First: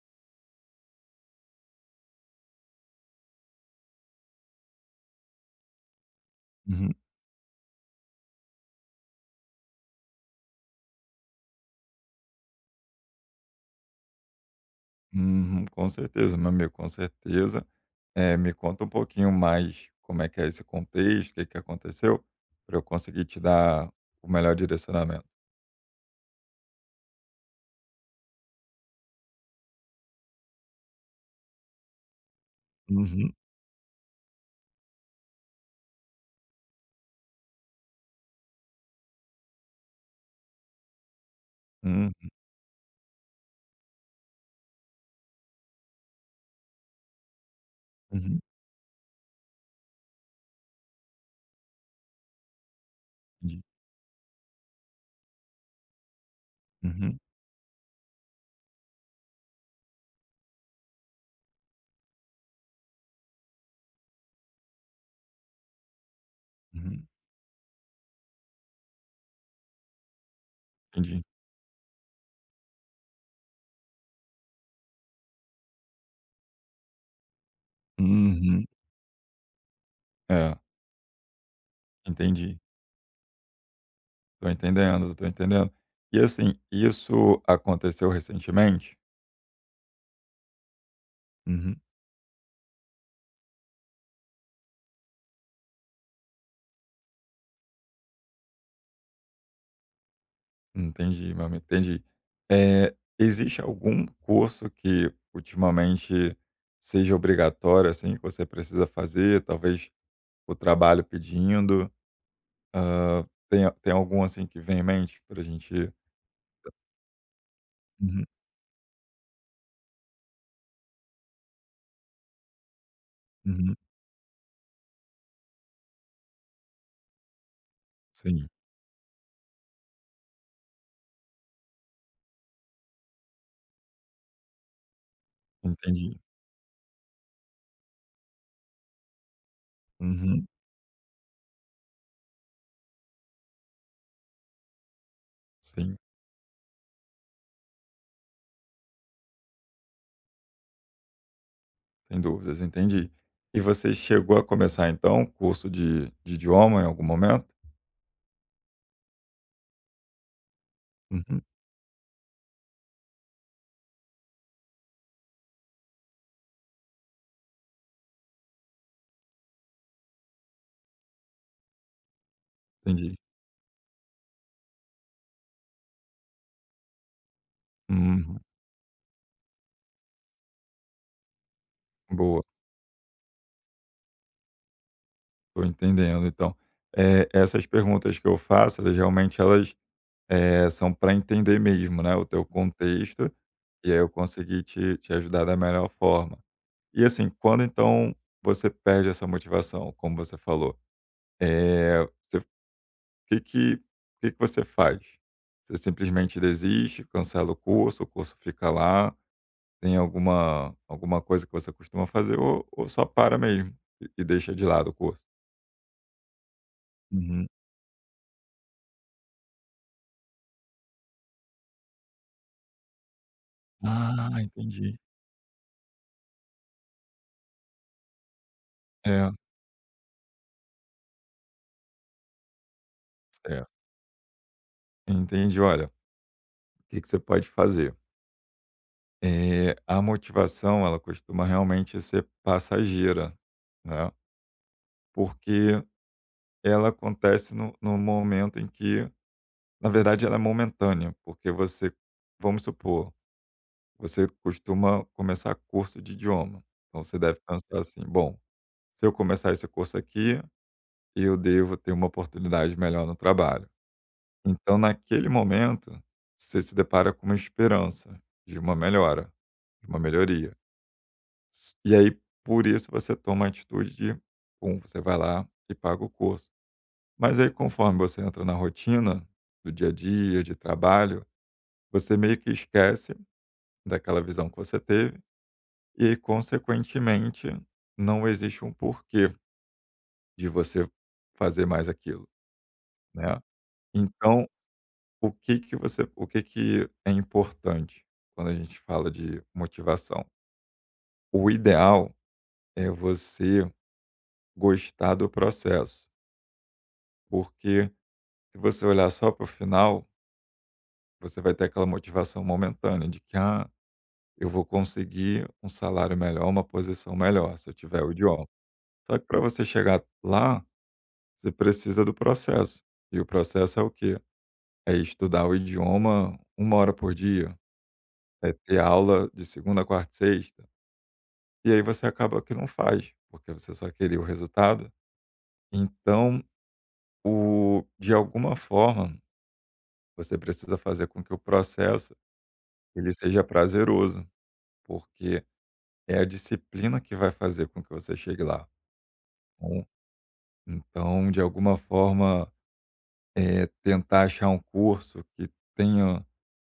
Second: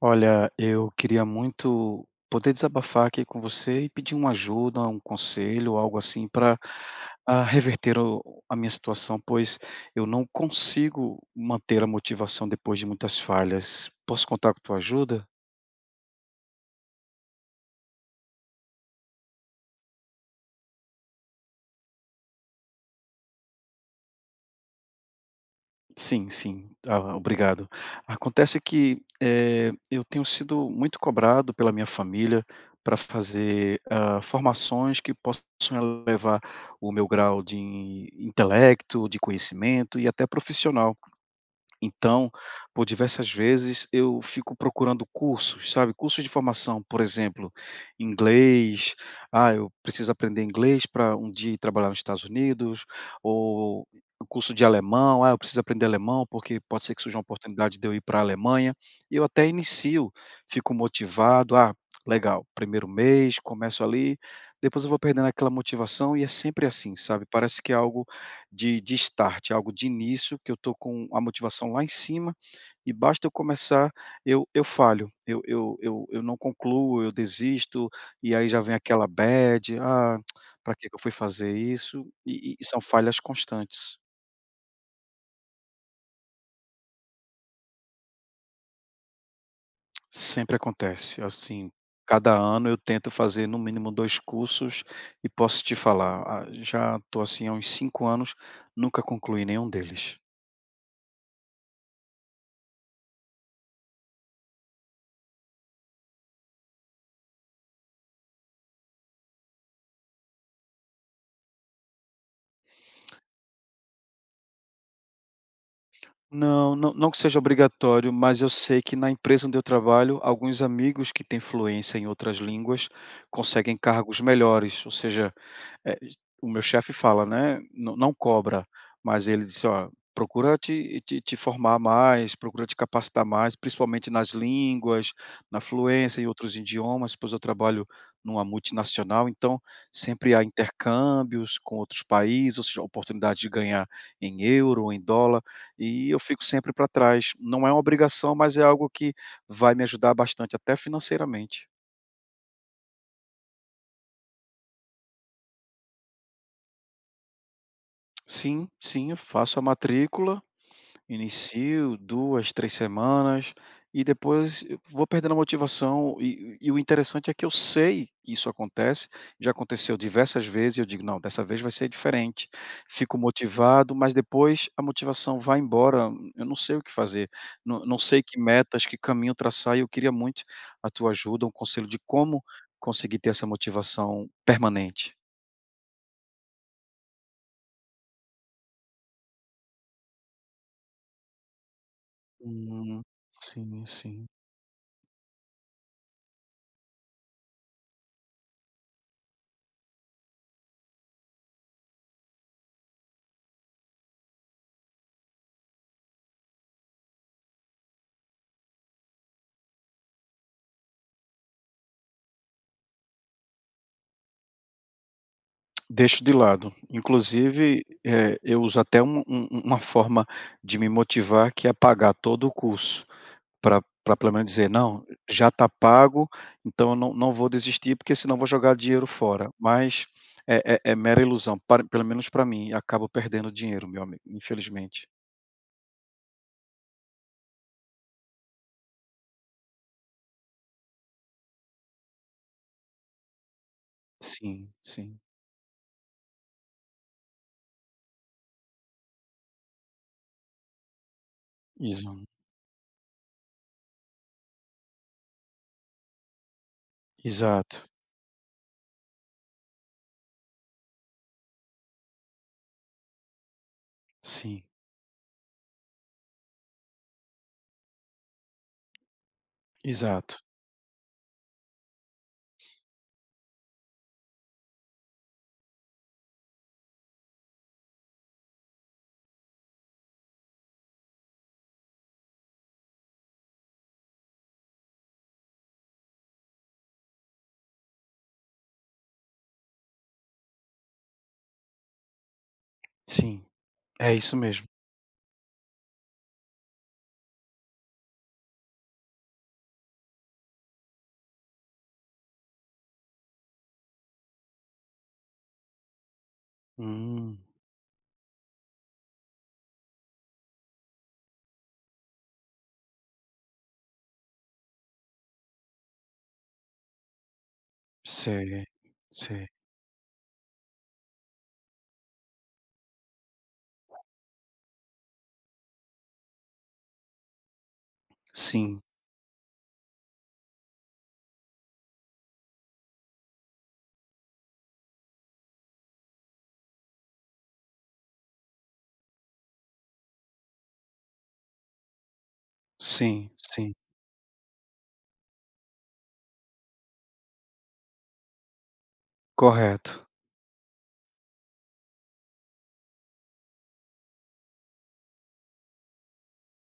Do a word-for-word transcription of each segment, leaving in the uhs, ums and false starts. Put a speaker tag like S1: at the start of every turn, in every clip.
S1: Olha, eu queria muito poder desabafar aqui com você e pedir uma ajuda, um conselho, algo assim, para
S2: Uhum.
S1: reverter o- a minha situação, pois eu não consigo manter a motivação depois de muitas falhas. Posso contar com tua ajuda?
S2: Uhum. Com certeza, meu amigo, com certeza. Eh, me conta um pouquinho mais como é que é esse contexto, o que que aconteceu, para eu conseguir te dar o melhor direcionamento.
S1: Sim, sim. Ah, obrigado. Acontece que, eh, eu tenho sido muito cobrado pela minha família para
S2: Uhum.
S1: fazer, hã, formações que possam elevar o meu grau de intelecto, de conhecimento e até profissional.
S2: Hum.
S1: Então, por diversas vezes eu fico procurando cursos, sabe, cursos de formação, por exemplo,
S2: Uhum.
S1: inglês, ah, eu preciso aprender inglês para um dia ir trabalhar nos Estados Unidos,
S2: Entendi.
S1: ou curso de alemão, ah, eu preciso aprender alemão porque pode ser que surja
S2: Uhum.
S1: uma oportunidade de eu ir para a Alemanha, e eu até inicio, fico motivado, ah, legal, primeiro mês, começo ali, depois eu vou perdendo aquela motivação e é sempre assim,
S2: Uhum.
S1: sabe, parece que é algo de de start, é algo de início, que eu estou com a
S2: Entendi.
S1: motivação lá em cima, e basta eu começar, eu eu falho, eu eu eu eu não concluo, eu desisto, e aí já
S2: Uhum.
S1: vem aquela bad, "Ah,
S2: É,
S1: para que que eu fui fazer isso?" E
S2: entendi.
S1: e são falhas constantes.
S2: Tô entendendo, tô entendendo. E, assim, isso aconteceu recentemente?
S1: Sempre acontece, assim,
S2: Uhum.
S1: cada ano eu tento fazer no mínimo dois cursos, e posso te falar, ah, já estou assim há uns cinco anos, nunca concluí nenhum deles.
S2: Entendi, meu amigo, entendi. Eh, Existe algum curso que ultimamente seja obrigatório, assim, que você precisa fazer, talvez o trabalho pedindo? Hã, tem tem algum, assim, que vem em mente para a gente.
S1: Não, não não que seja obrigatório,
S2: Uhum,
S1: mas eu sei que na empresa onde eu trabalho, alguns amigos que têm fluência em outras línguas
S2: uhum.
S1: conseguem cargos melhores, ou seja, é, o meu chefe fala, né, não não
S2: Sim,
S1: cobra, mas ele disse: "Ó, procura te te te formar mais, procura te capacitar mais, principalmente nas línguas, na
S2: entendi.
S1: fluência em outros idiomas", pois eu trabalho numa multinacional, então sempre há
S2: Uhum,
S1: intercâmbios com outros países, ou seja, oportunidade de ganhar em euro ou em dólar,
S2: sim,
S1: e eu fico sempre para trás. Não é uma obrigação, mas é algo que vai me ajudar bastante até financeiramente.
S2: sem dúvidas, entendi. E você chegou a começar, então, curso de de idioma em algum momento?
S1: Sim, sim, eu faço a matrícula.
S2: Uhum,
S1: Inicio duas três semanas e depois eu vou perdendo a motivação e e o interessante é que eu sei que isso acontece, já aconteceu diversas vezes e eu digo: "Não, dessa vez vai ser diferente".
S2: entendi.
S1: Fico motivado, mas depois a motivação vai embora, eu não sei o que fazer, não não sei que
S2: Uhum,
S1: metas, que caminho traçar e eu queria muito a tua ajuda, um conselho de
S2: boa.
S1: como conseguir ter essa motivação permanente.
S2: Estou entendendo. Então, eh, essas perguntas que eu faço, elas realmente elas, eh, são para entender mesmo, né, o teu
S1: Hum,
S2: contexto,
S1: sim,
S2: e aí eu
S1: sim.
S2: consegui te te ajudar da melhor forma. E assim, quando então você perde essa motivação, como você falou, eh, você o que que o que que você faz? Você simplesmente desiste, cancela o curso, o curso fica lá, tem alguma alguma coisa que você costuma fazer ou ou só para mesmo e e deixa de lado o curso?
S1: Deixo de lado.
S2: Uhum.
S1: Inclusive, eh, eu uso até um um um, uma forma de me motivar que é pagar todo o curso, para, pra
S2: Ah,
S1: pelo menos dizer:
S2: entendi.
S1: "Não, já está pago, então eu não não vou desistir, porque senão eu vou jogar dinheiro
S2: É,
S1: fora". Mas é é é mera ilusão, para pelo menos para mim, acabo perdendo
S2: certo.
S1: dinheiro, meu amigo, infelizmente.
S2: Entendi. Olha, o que que você pode fazer? Eh, a motivação, ela costuma realmente ser passageira, né,
S1: Sim, sim.
S2: porque ela acontece no no momento em que, na verdade, ela é momentânea, porque você,
S1: Isso.
S2: vamos supor, você costuma começar curso de idioma. Então você deve pensar
S1: Exato.
S2: assim: "Bom, se eu começar esse curso aqui, eu devo ter uma oportunidade melhor no trabalho".
S1: Sim,
S2: Então, naquele momento, você se depara com uma esperança de uma melhora, de uma
S1: exato.
S2: melhoria. S- E aí, por isso, você toma a atitude de, pum, você vai lá e paga o curso. Mas aí, conforme você entra na rotina do dia a dia, de trabalho, você meio que esquece daquela visão que você teve e, consequentemente, não existe um porquê de você fazer mais aquilo, né?
S1: Sim, é isso
S2: Então,
S1: mesmo.
S2: O que que você, o que que é importante quando a gente fala de motivação? O ideal é você gostar do processo,
S1: Hum,
S2: porque se você olhar só para o final, você vai ter aquela motivação momentânea de que: "Ah, eu vou conseguir um salário melhor, uma posição melhor, se eu tiver o idioma".
S1: sei,
S2: Só que para
S1: sei.
S2: você chegar lá, você precisa do processo. E o processo é o quê? É estudar o idioma uma hora por dia, é ter
S1: Sim,
S2: aula de segunda, quarta e sexta. E aí você acaba que não faz, porque você só queria o resultado. Então, o de alguma forma, você precisa fazer com que o processo ele
S1: sim,
S2: seja
S1: sim.
S2: prazeroso, porque é a disciplina que vai fazer com que você chegue lá. Então,
S1: Correto.
S2: então, de alguma forma, eh, tentar achar um curso que tenha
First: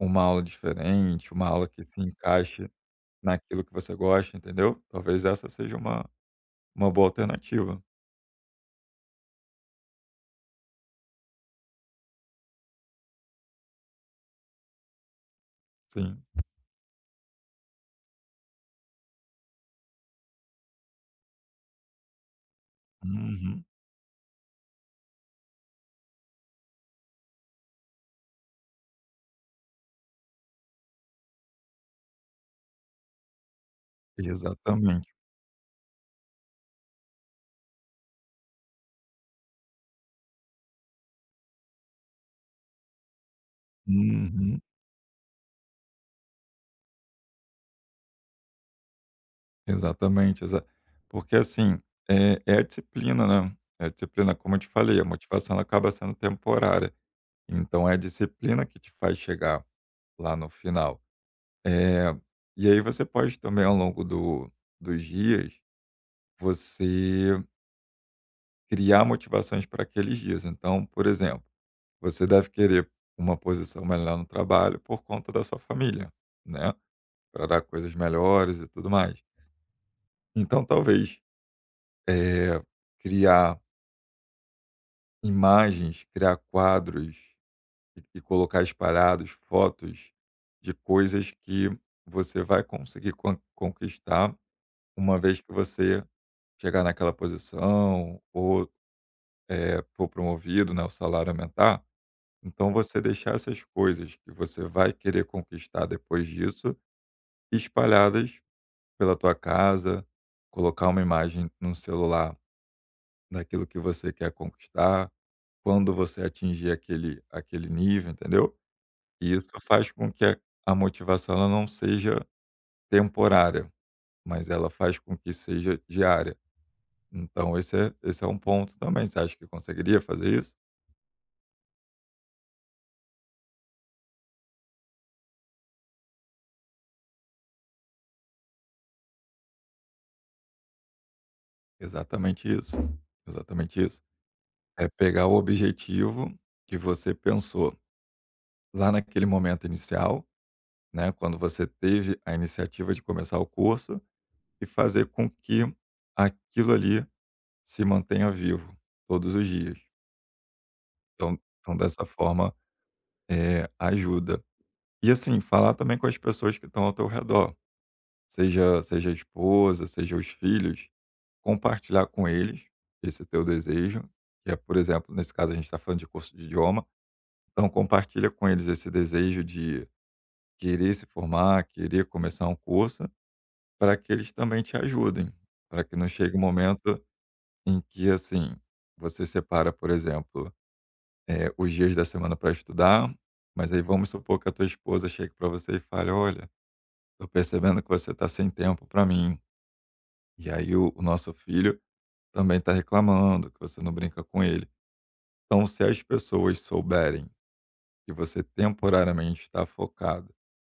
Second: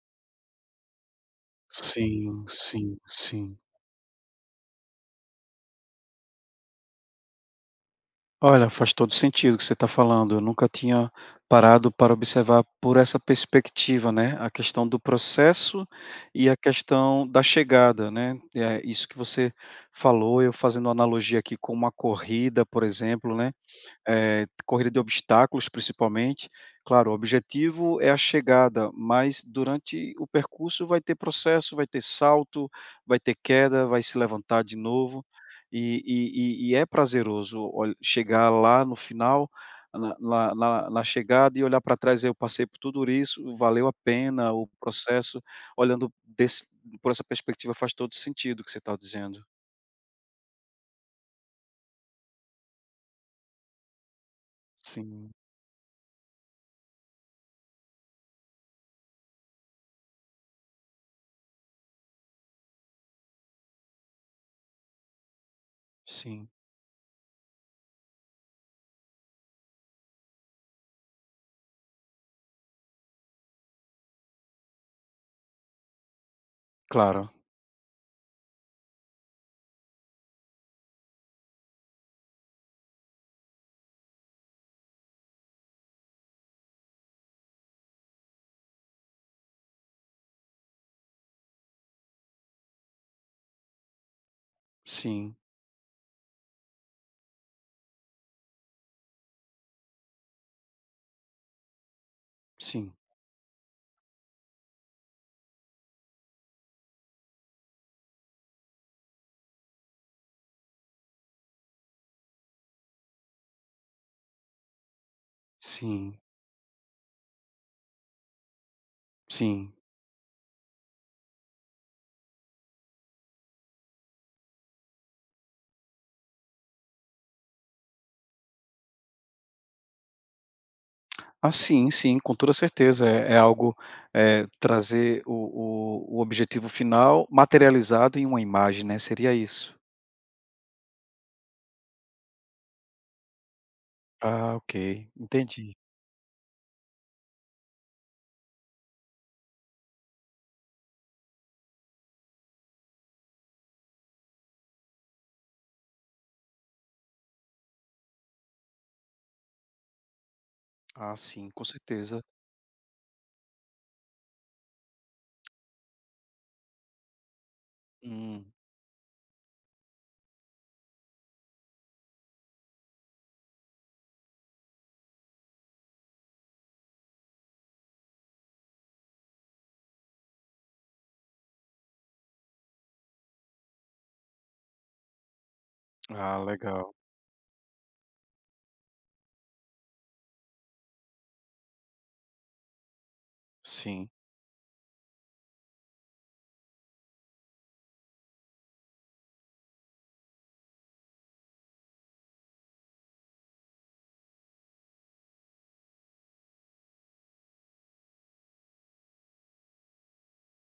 S2: uma aula diferente, uma aula que se
S1: Sim,
S2: encaixe
S1: sim, sim.
S2: naquilo que você gosta, entendeu? Talvez essa seja uma, uma boa alternativa.
S1: Olha, faz todo sentido o que você está falando. Eu nunca tinha parado para observar por essa perspectiva, né, a questão do processo
S2: Sim.
S1: e a questão da chegada, né. É isso que você falou, eu fazendo analogia aqui com uma corrida, por exemplo, né.
S2: Uhum.
S1: Eh, corrida de obstáculos, principalmente. Claro, o objetivo é a chegada, mas durante o percurso vai ter processo, vai ter salto, vai ter queda, vai se levantar de
S2: Exatamente.
S1: novo. E e e e é prazeroso ol chegar lá no final, na na na na chegada e olhar para trás: "Eu passei por tudo isso, valeu a pena
S2: Uhum.
S1: o processo". Olhando desse Por essa perspectiva, faz todo sentido o que você está dizendo.
S2: Exatamente, exa porque assim, é é a disciplina, né, é a disciplina, como eu te falei, a
S1: Sim,
S2: motivação ela acaba sendo temporária, então é a disciplina que te faz chegar lá no final. Eh, e aí você pode também ao longo do dos dias,
S1: sim.
S2: você criar motivações para aqueles dias. Então, por exemplo, você deve querer uma posição melhor no trabalho por conta da sua família, né,
S1: Claro.
S2: para dar coisas melhores e tudo mais. Então talvez eh, criar imagens, criar quadros e e colocar espalhados fotos de coisas que você vai conseguir con conquistar uma
S1: Sim,
S2: vez que você chegar naquela posição ou, eh, for promovido, né, o salário aumentar. Então
S1: sim,
S2: você deixar essas coisas que você vai querer conquistar depois disso espalhadas pela tua casa, colocar uma imagem no celular daquilo que você quer conquistar, quando
S1: sim.
S2: você atingir aquele aquele nível, entendeu? E isso
S1: Sim.
S2: faz com que a a motivação ela não seja temporária, mas ela faz com que seja diária. Então esse é esse é um ponto também. Você acha que conseguiria fazer isso?
S1: Ah, sim, sim, com toda certeza. É é algo, eh, trazer o o o objetivo final materializado em uma imagem, né, seria isso?
S2: Exatamente isso, exatamente isso.
S1: Ah, ok,
S2: É pegar o
S1: entendi.
S2: objetivo que você pensou lá naquele momento inicial, né, quando você teve a iniciativa de começar o curso e fazer com que aquilo ali se mantenha vivo todos os dias.
S1: Ah,
S2: Então
S1: sim, com
S2: então dessa
S1: certeza.
S2: forma, eh, ajuda. E assim, falar também com as pessoas que estão ao teu redor,
S1: Hum.
S2: seja seja a esposa, seja os filhos, compartilhar com eles esse teu desejo, que é, por exemplo, nesse caso a gente está falando de curso de idioma, então compartilha com eles esse desejo de querer se formar, querer começar um curso, para que eles também te ajudem, para que não
S1: Ah,
S2: chegue um
S1: legal.
S2: momento em que, assim, você separa, por exemplo, eh, os dias da semana para estudar, mas aí
S1: Sim,
S2: vamos supor que a tua esposa chegue para você e fale: "Olha, tô percebendo que você tá sem tempo para mim". E aí o o nosso filho também tá reclamando que você não brinca com ele. Então, se as pessoas souberem que você temporariamente está focado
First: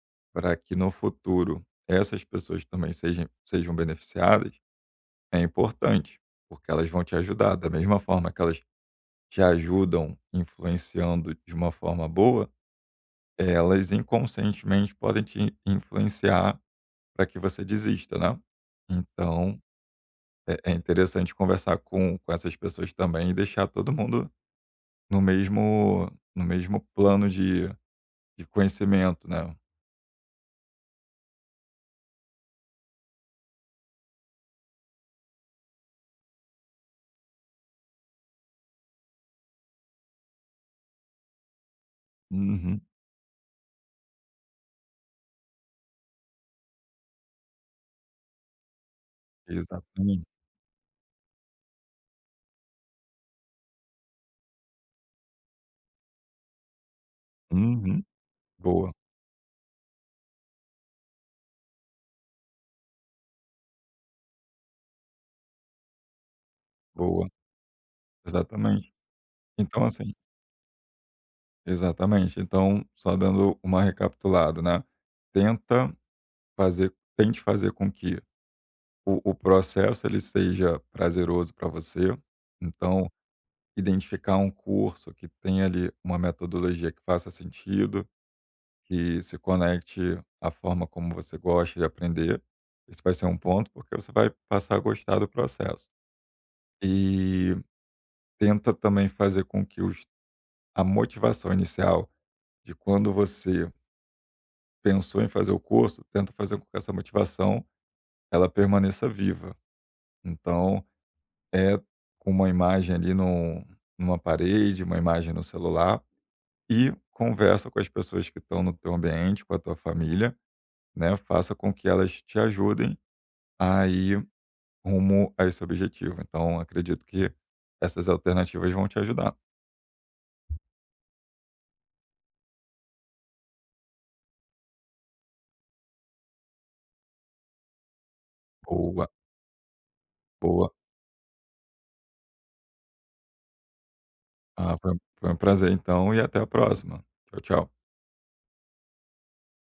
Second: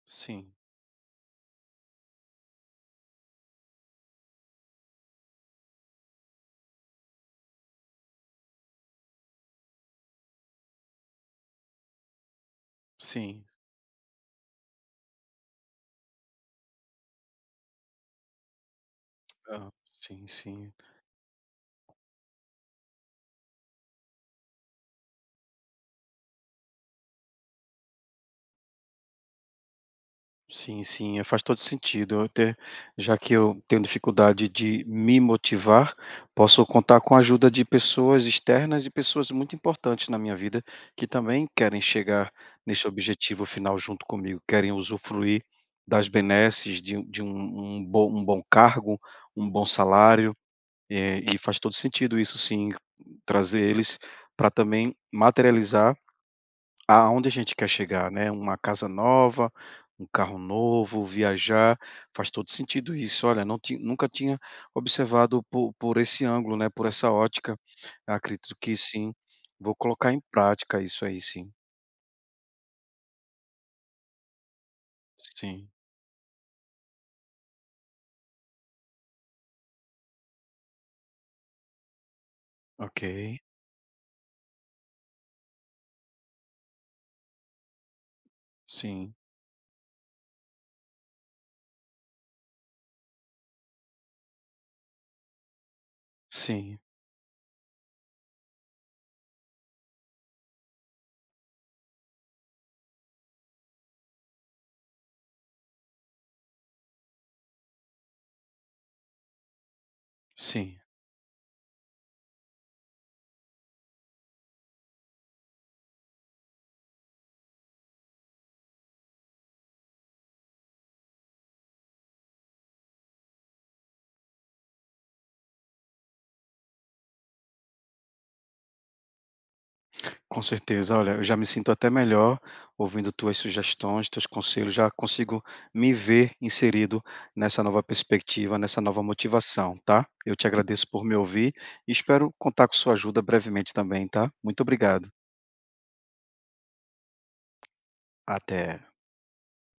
S1: sim,
S2: para que no futuro essas pessoas também sejam sejam beneficiadas, é importante, porque elas vão te ajudar. Da mesma forma que elas te ajudam influenciando de uma forma boa,
S1: sim.
S2: elas inconscientemente podem te influenciar para que você desista, né. Então,
S1: Aham. Sim,
S2: é é
S1: sim.
S2: interessante conversar com com essas pessoas também e deixar todo mundo no mesmo no mesmo plano de de conhecimento, né.
S1: Sim, sim, eh, faz todo sentido. Eu até já que eu tenho dificuldade de me motivar, posso contar com a ajuda de pessoas externas e pessoas muito importantes na minha vida, que também querem chegar
S2: Uhum,
S1: nesse objetivo final junto comigo, querem usufruir das benesses de um de um um bom um bom cargo, um bom
S2: exatamente.
S1: salário, eh, e faz todo sentido isso sim, trazer eles para também materializar aonde a gente quer
S2: Uhum.
S1: chegar, né, uma casa
S2: Boa,
S1: nova, um carro novo, viajar, faz todo sentido isso. Olha, não ti nunca tinha observado por por esse ângulo, né, por essa
S2: boa.
S1: ótica. Acredito que
S2: Exatamente.
S1: sim, vou
S2: Então
S1: colocar
S2: assim
S1: em prática isso aí sim.
S2: exatamente. Então, só dando uma recapitulada, né,
S1: Sim,
S2: tenta fazer tente fazer com que o o processo ele seja prazeroso para você.
S1: ok.
S2: Então, identificar um curso que tenha ali uma metodologia que faça sentido,
S1: Sim,
S2: que se conecte à forma como você gosta de aprender. Esse vai ser um ponto, porque você vai passar a gostar do processo.
S1: sim,
S2: E tenta também fazer com que os, a motivação inicial de quando você pensou em fazer o curso, tenta fazer com que essa motivação ela permaneça viva.
S1: sim.
S2: Então, É, com uma imagem ali num numa parede, uma imagem no celular e conversa com as pessoas que estão no teu ambiente, com a tua família, né, faça com que elas te ajudem a ir rumo a esse objetivo. Então acredito que essas alternativas vão te ajudar.
S1: Com certeza. Olha, eu já me sinto até melhor ouvindo tuas sugestões, teus conselhos, já consigo me ver inserido nessa nova perspectiva, nessa nova
S2: Boa,
S1: motivação, tá? Eu te
S2: boa.
S1: agradeço por me ouvir e espero contar com sua ajuda brevemente também, tá? Muito
S2: Ah, foi um
S1: obrigado.
S2: foi um prazer então, e até a próxima. Tchau, tchau.
S1: Até.